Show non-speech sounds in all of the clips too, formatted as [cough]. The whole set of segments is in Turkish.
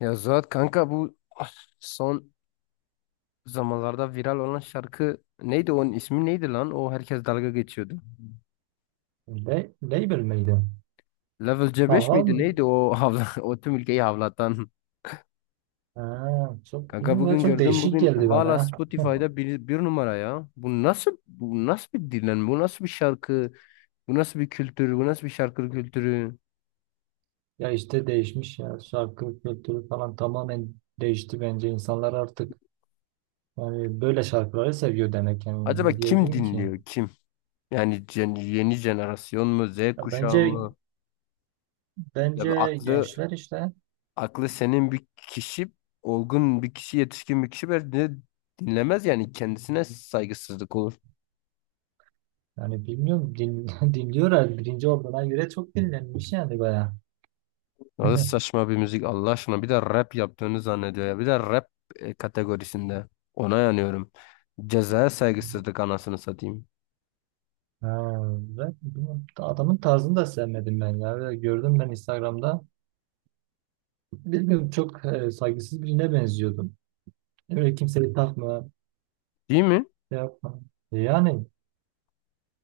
Ya Zuhat kanka son zamanlarda viral olan şarkı neydi, onun ismi neydi lan? O herkes dalga geçiyordu. Le label miydi? Level C5 miydi Tamam. neydi o havla [laughs] o tüm ülkeyi havlatan. Ha, çok Kanka bilmiyorum, bugün çok gördüm, değişik bugün geldi bana hala ya. [laughs] Spotify'da bir numara ya. Bu nasıl bir dinlenme? Bu nasıl bir şarkı? Bu nasıl bir kültür? Bu nasıl bir şarkı kültürü? Ya işte değişmiş ya. Şarkı kültürü falan tamamen değişti bence. İnsanlar artık yani böyle şarkıları seviyor demek yani. Acaba Ne kim diyebilirim ki? dinliyor, kim? Yani yeni jenerasyon mu? Z Ya kuşağı bence mı? Ya bir bence aklı gençler işte aklı senin bir kişi, olgun bir kişi, yetişkin bir kişi bence dinlemez, yani kendisine saygısızlık olur. yani bilmiyorum [laughs] dinliyorlar. Birinci olduğuna göre çok dinlenmiş yani baya. Nasıl [laughs] saçma bir müzik Allah aşkına, bir de rap yaptığını zannediyor ya. Bir de rap kategorisinde. Ona yanıyorum. Cezaya saygısızlık, anasını satayım. Ha, ve bilmiyorum, adamın tarzını da sevmedim ben ya. Ve gördüm ben Instagram'da. Bilmiyorum çok saygısız birine benziyordum. Öyle kimseyi takma, Değil mi? şey yapma. Yani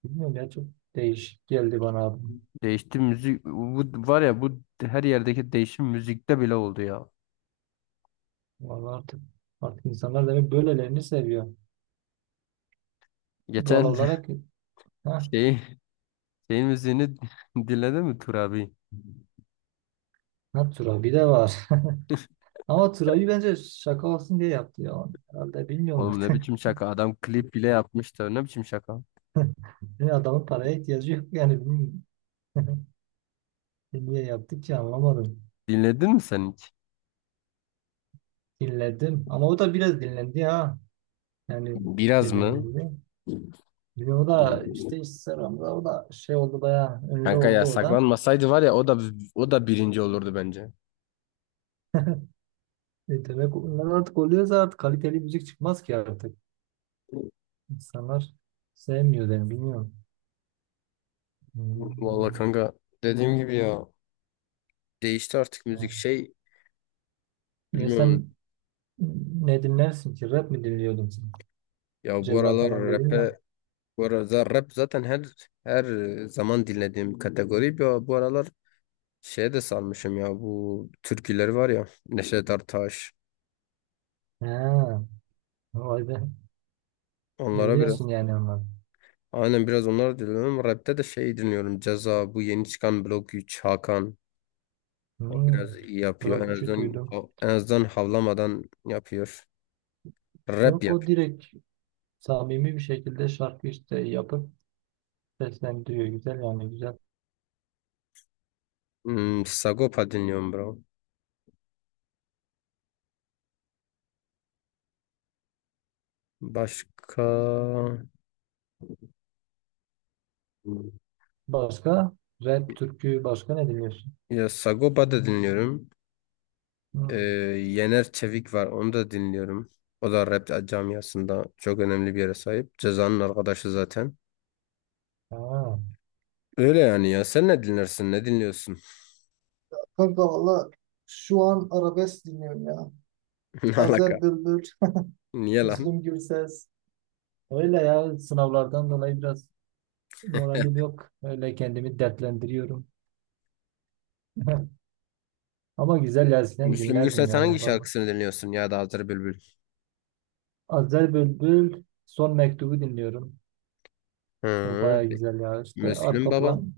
bilmiyorum ya çok değişik geldi bana abi. Değişti müzik. Bu var ya, bu her yerdeki değişim müzikte bile oldu ya. Vallahi artık insanlar demek böylelerini seviyor. Doğal Geçen olarak [laughs] ha, şeyi şeyin müziğini [laughs] dinledin mi Tur abi? ha Turabi de var. [laughs] Ama Turabi bence şaka olsun diye yaptı ya onu. Herhalde bilmiyorum Oğlum, artık. ne [laughs] biçim şaka. Adam klip bile yapmıştı. Ne biçim şaka. Yani adamın paraya ihtiyacı yok yani. Bilmiyorum. Niye yaptı ki anlamadım. Dinledin mi sen hiç? Dinledim ama o da biraz dinlendi ha. Yani Biraz mı? dinlemedi. Bir o da işte Instagram'da o da şey oldu bayağı ünlü Kanka ya, oldu o da. saklanmasaydı var ya, o da birinci olurdu bence. E demek onlar artık oluyoruz artık kaliteli müzik çıkmaz ki artık. İnsanlar sevmiyor yani bilmiyorum. Vallahi Hmm. kanka, dediğim gibi ya, değişti artık müzik, şey Ya bilmiyorum sen ne dinlersin ki? Rap mi dinliyordun sen? ya, bu Ceza aralar falan dedim rap'e, ya. bu aralar rap zaten her zaman dinlediğim kategori ya. Bu aralar şeye de sarmışım ya, bu türküleri var ya, Neşet Ertaş, Ha, vay be. onlara Dinliyorsun biraz, yani onları. aynen, biraz onlara dinliyorum. Rap'te de şey dinliyorum, Ceza, bu yeni çıkan Blok 3, Hakan. O Hmm. biraz iyi yapıyor. En Blok 3'ü azından, duydum. en azından havlamadan yapıyor. Rap Yok, yap. o direkt samimi bir şekilde şarkı işte yapıp seslendiriyor. Güzel yani güzel. Sagopa dinliyorum bro. Başka... Hmm, Başka? Rap, türkü, başka ne dinliyorsun? ya Sagopa da dinliyorum. Ee, Hmm. Yener Çevik var. Onu da dinliyorum. O da rap camiasında çok önemli bir yere sahip. Ceza'nın arkadaşı zaten. Ha. Öyle yani ya. Sen ne dinlersin? Ne dinliyorsun? Kanka valla şu an arabesk dinliyorum ya. [laughs] Ne alaka? Azer Bülbül, [laughs] Niye lan? Müslüm Gürses. Öyle ya, sınavlardan dolayı biraz moralim yok. Öyle kendimi dertlendiriyorum. [laughs] Ama güzel ya Müslüm dinlerdim Gürses hangi yani. Şarkısını dinliyorsun, ya da Hazır Bülbül? Azer Bülbül Son Mektubu dinliyorum. O Hı, baya güzel ya. İşte Müslüm arka baba. plan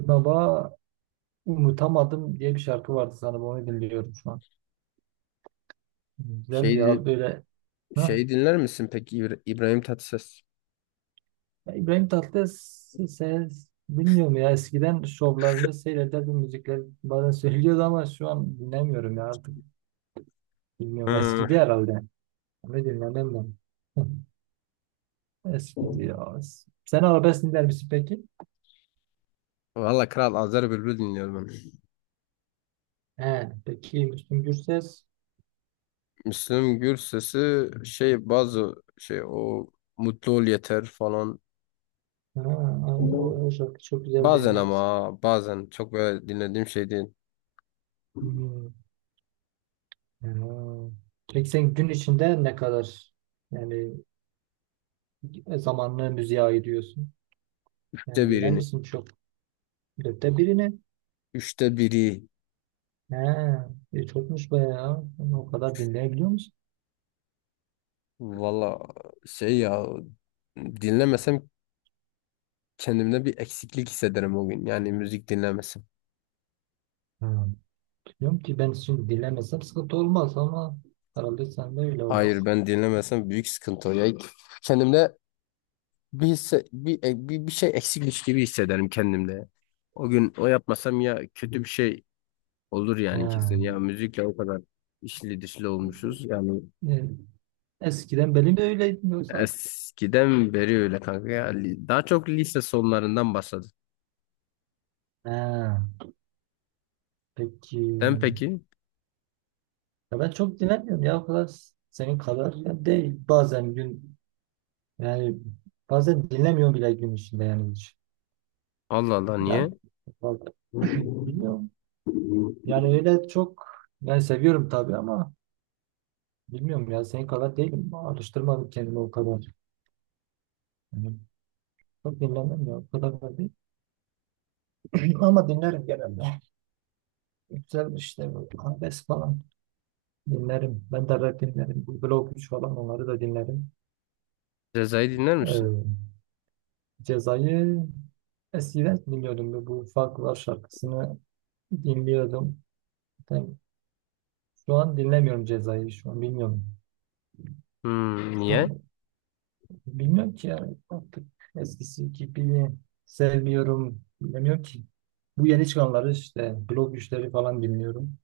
baba unutamadım diye bir şarkı vardı sanırım, onu dinliyorum şu an. Güzeldi Şey ya din- böyle. Heh. Şeyi dinler misin peki, İbrahim Tatlıses? Ya İbrahim Tatlıses bilmiyorum ya, eskiden şovlarını seyrederdim, müzikleri bazen [laughs] söylüyordu, ama şu an dinlemiyorum ya artık, bilmiyorum, eskidi Ha, herhalde. Ne dinlemem ben. [laughs] Eskidi ya. Sen arabesk dinler misin peki? valla Kral Azer Bülbül dinliyorum ben. He, peki Müslüm Gürses, Müslüm Gürses'i şey, bazı şey, o Mutlu Ol Yeter falan. ha, ay, o şarkı çok güzeldi Bazen ama, evet. bazen çok böyle dinlediğim şey değil. Hmm. Ha. Peki sen gün içinde ne kadar yani zamanını müziğe ayırıyorsun, Üçte yani dinler birini. misin çok, dörtte birini? Üçte biri. He, e, çokmuş bayağı. Ama o kadar dinleyebiliyor musun? Valla şey ya, dinlemesem kendimde bir eksiklik hissederim o gün. Yani müzik dinlemesem. Ha, biliyorum ki ben şimdi dinlemesem sıkıntı olmaz ama herhalde sen de öyle Hayır, olmuş. ben dinlemesem büyük sıkıntı. O. Ya kendimde bir, hisse- bir, e, bir, bir şey eksikmiş gibi hissederim kendimde. O gün o yapmasam, ya kötü bir şey olur yani kesin. Ya He. müzikle o kadar işli dişli olmuşuz. Yani E, eskiden benim de öyleydim yoksa. eskiden beri öyle kanka ya. Daha çok lise sonlarından başladı. He, peki. Sen peki? Ya ben çok dinlemiyorum ya, o kadar senin kadar ya değil. Bazen gün, yani bazen dinlemiyorum bile gün içinde yani hiç. Allah Allah, niye? Yani vallahi bilmiyorum. Yani öyle çok, ben seviyorum tabii ama bilmiyorum ya, senin kadar değilim. Alıştırmadım kendimi o kadar. Yani çok dinlemem ya, o kadar da değil. [clears throat] Ama dinlerim genelde. Güzel işte bu arabesk falan dinlerim. Ben de rap dinlerim. Bu Blok 3 falan, onları da dinlerim. Ceza'yı dinler Ee, misin? Ceza'yı eskiden dinliyordum. Bu Farklılar şarkısını dinliyordum. Ben şu an dinlemiyorum Ceza'yı. Şu an bilmiyorum. Hmm, Şu niye? an bilmiyorum ki, yani artık eskisi gibi sevmiyorum. Bilmiyorum ki. Bu yeni çıkanları işte Blok 3'leri falan dinliyorum.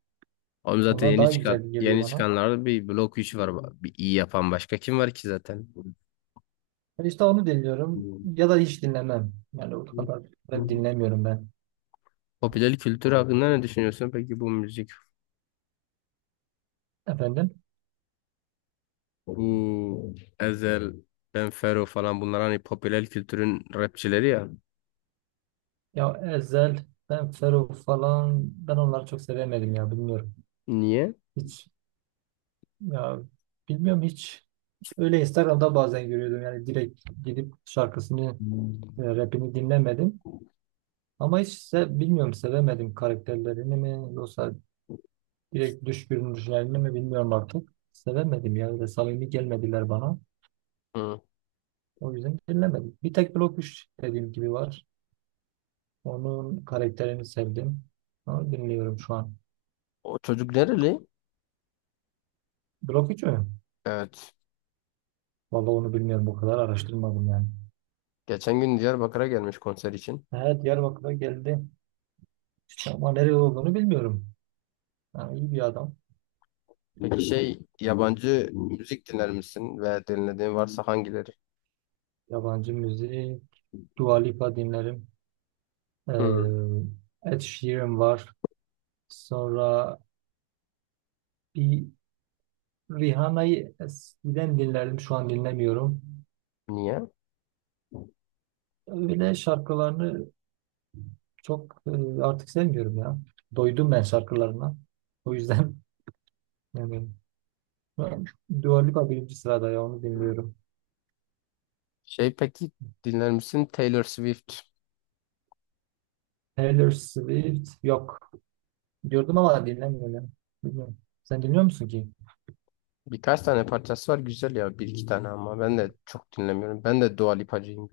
Oğlum zaten Onlar yeni daha güzel çıkan, geliyor yeni bana. çıkanlarda bir blok 3 var. Bir iyi yapan başka kim var ki zaten? Yani İşte onu dinliyorum ya da hiç dinlemem. Yani o kadar da dinlemiyorum ben. Popüler kültür hakkında ne düşünüyorsun peki, bu müzik, Efendim? bu Ezel, Ben Fero falan, bunlar hani popüler kültürün rapçileri ya. Ya Ezhel, ben Ferruh falan, ben onları çok sevemedim ya, bilmiyorum. Niye? Hiç ya, bilmiyorum, hiç. Öyle Instagram'da bazen görüyordum, yani direkt gidip şarkısını, rapini dinlemedim. Ama hiç bilmiyorum, sevemedim karakterlerini mi yoksa direkt dış görünüşlerini mi, bilmiyorum artık. Sevemedim ya, ve samimi gelmediler bana. Hı. O yüzden dinlemedim. Bir tek Blok 3 dediğim gibi var. Onun karakterini sevdim. Ama bilmiyorum şu an. O çocuk nereli? Blok 3 mü? Evet. Vallahi onu bilmiyorum. O kadar araştırmadım yani. Geçen gün Diyarbakır'a gelmiş konser için. Evet, Diyarbakır'a geldi. Ama nereye olduğunu bilmiyorum. Yani iyi bir adam. Peki şey, yabancı müzik dinler misin, ve dinlediğin varsa hangileri? Yabancı müziği, Dua Lipa dinlerim. Hı. Ed Sheeran var. Sonra bir Rihanna'yı eskiden dinlerdim. Şu an dinlemiyorum. Niye? Öyle şarkılarını çok artık sevmiyorum ya. Doydum ben şarkılarına. O yüzden [laughs] yani ben Dua Lipa birinci sırada ya, onu dinliyorum. Şey peki, dinler misin Taylor Swift? Taylor Swift yok. Diyordum ama dinlemiyorum. Bilmiyorum. Sen dinliyor musun ki? Birkaç tane parçası var güzel ya, bir iki tane, ama ben de çok dinlemiyorum. Ben de Dua Lipacıyım.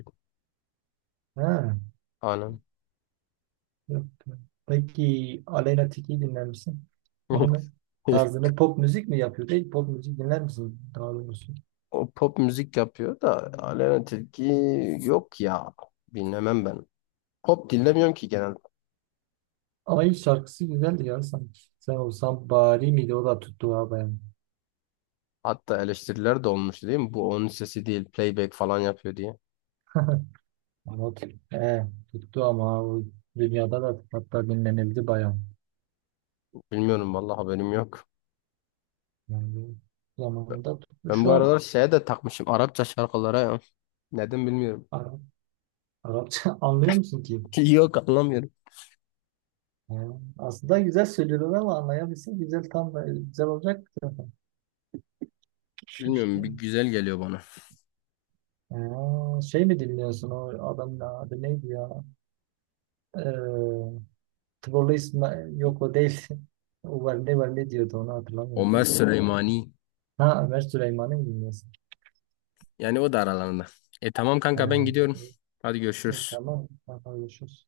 Ha, Anam. yok. Peki Aleyna Tilki'yi dinler misin? Onun [laughs] tarzını, pop müzik mi yapıyor? Değil, pop müzik dinler misin, daha doğrusu? O pop müzik yapıyor da, Aleyna Tilki yok ya. Dinlemem ben. Pop dinlemiyorum ki genel. Ama ilk şarkısı güzeldi ya sanki. Sen Olsan Bari miydi? O da tuttu ha bayağı. Hatta eleştiriler de olmuş değil mi? Bu onun sesi değil, playback falan yapıyor diye. Ama o, he, tuttu ama o dünyada da hatta dinlenildi bayağı. Bilmiyorum vallahi, haberim yok. Yani zamanında tuttu. Ben bu Şu aralar şeye de takmışım, Arapça şarkılara ya. Neden bilmiyorum. an Arapça [laughs] anlıyor musun ki? [laughs] Yok, anlamıyorum. Ha, aslında güzel söylüyorlar ama anlayabilsin güzel, tam da güzel olacak zaten. İşte. Bilmiyorum, bir güzel geliyor bana. Ha, şey mi dinliyorsun, o adamın adı neydi ya? Ee, Tıbolu İsmail, yok o değil. [laughs] O var, ne var, ne diyordu, onu Ömer hatırlamıyorum. Süleymani. Ha, Ömer Süleyman'ı mı dinliyorsun? Yani o da aralarında. E tamam Ha, kanka, ben gidiyorum. e, Hadi görüşürüz. tamam. Tamam, görüşürüz.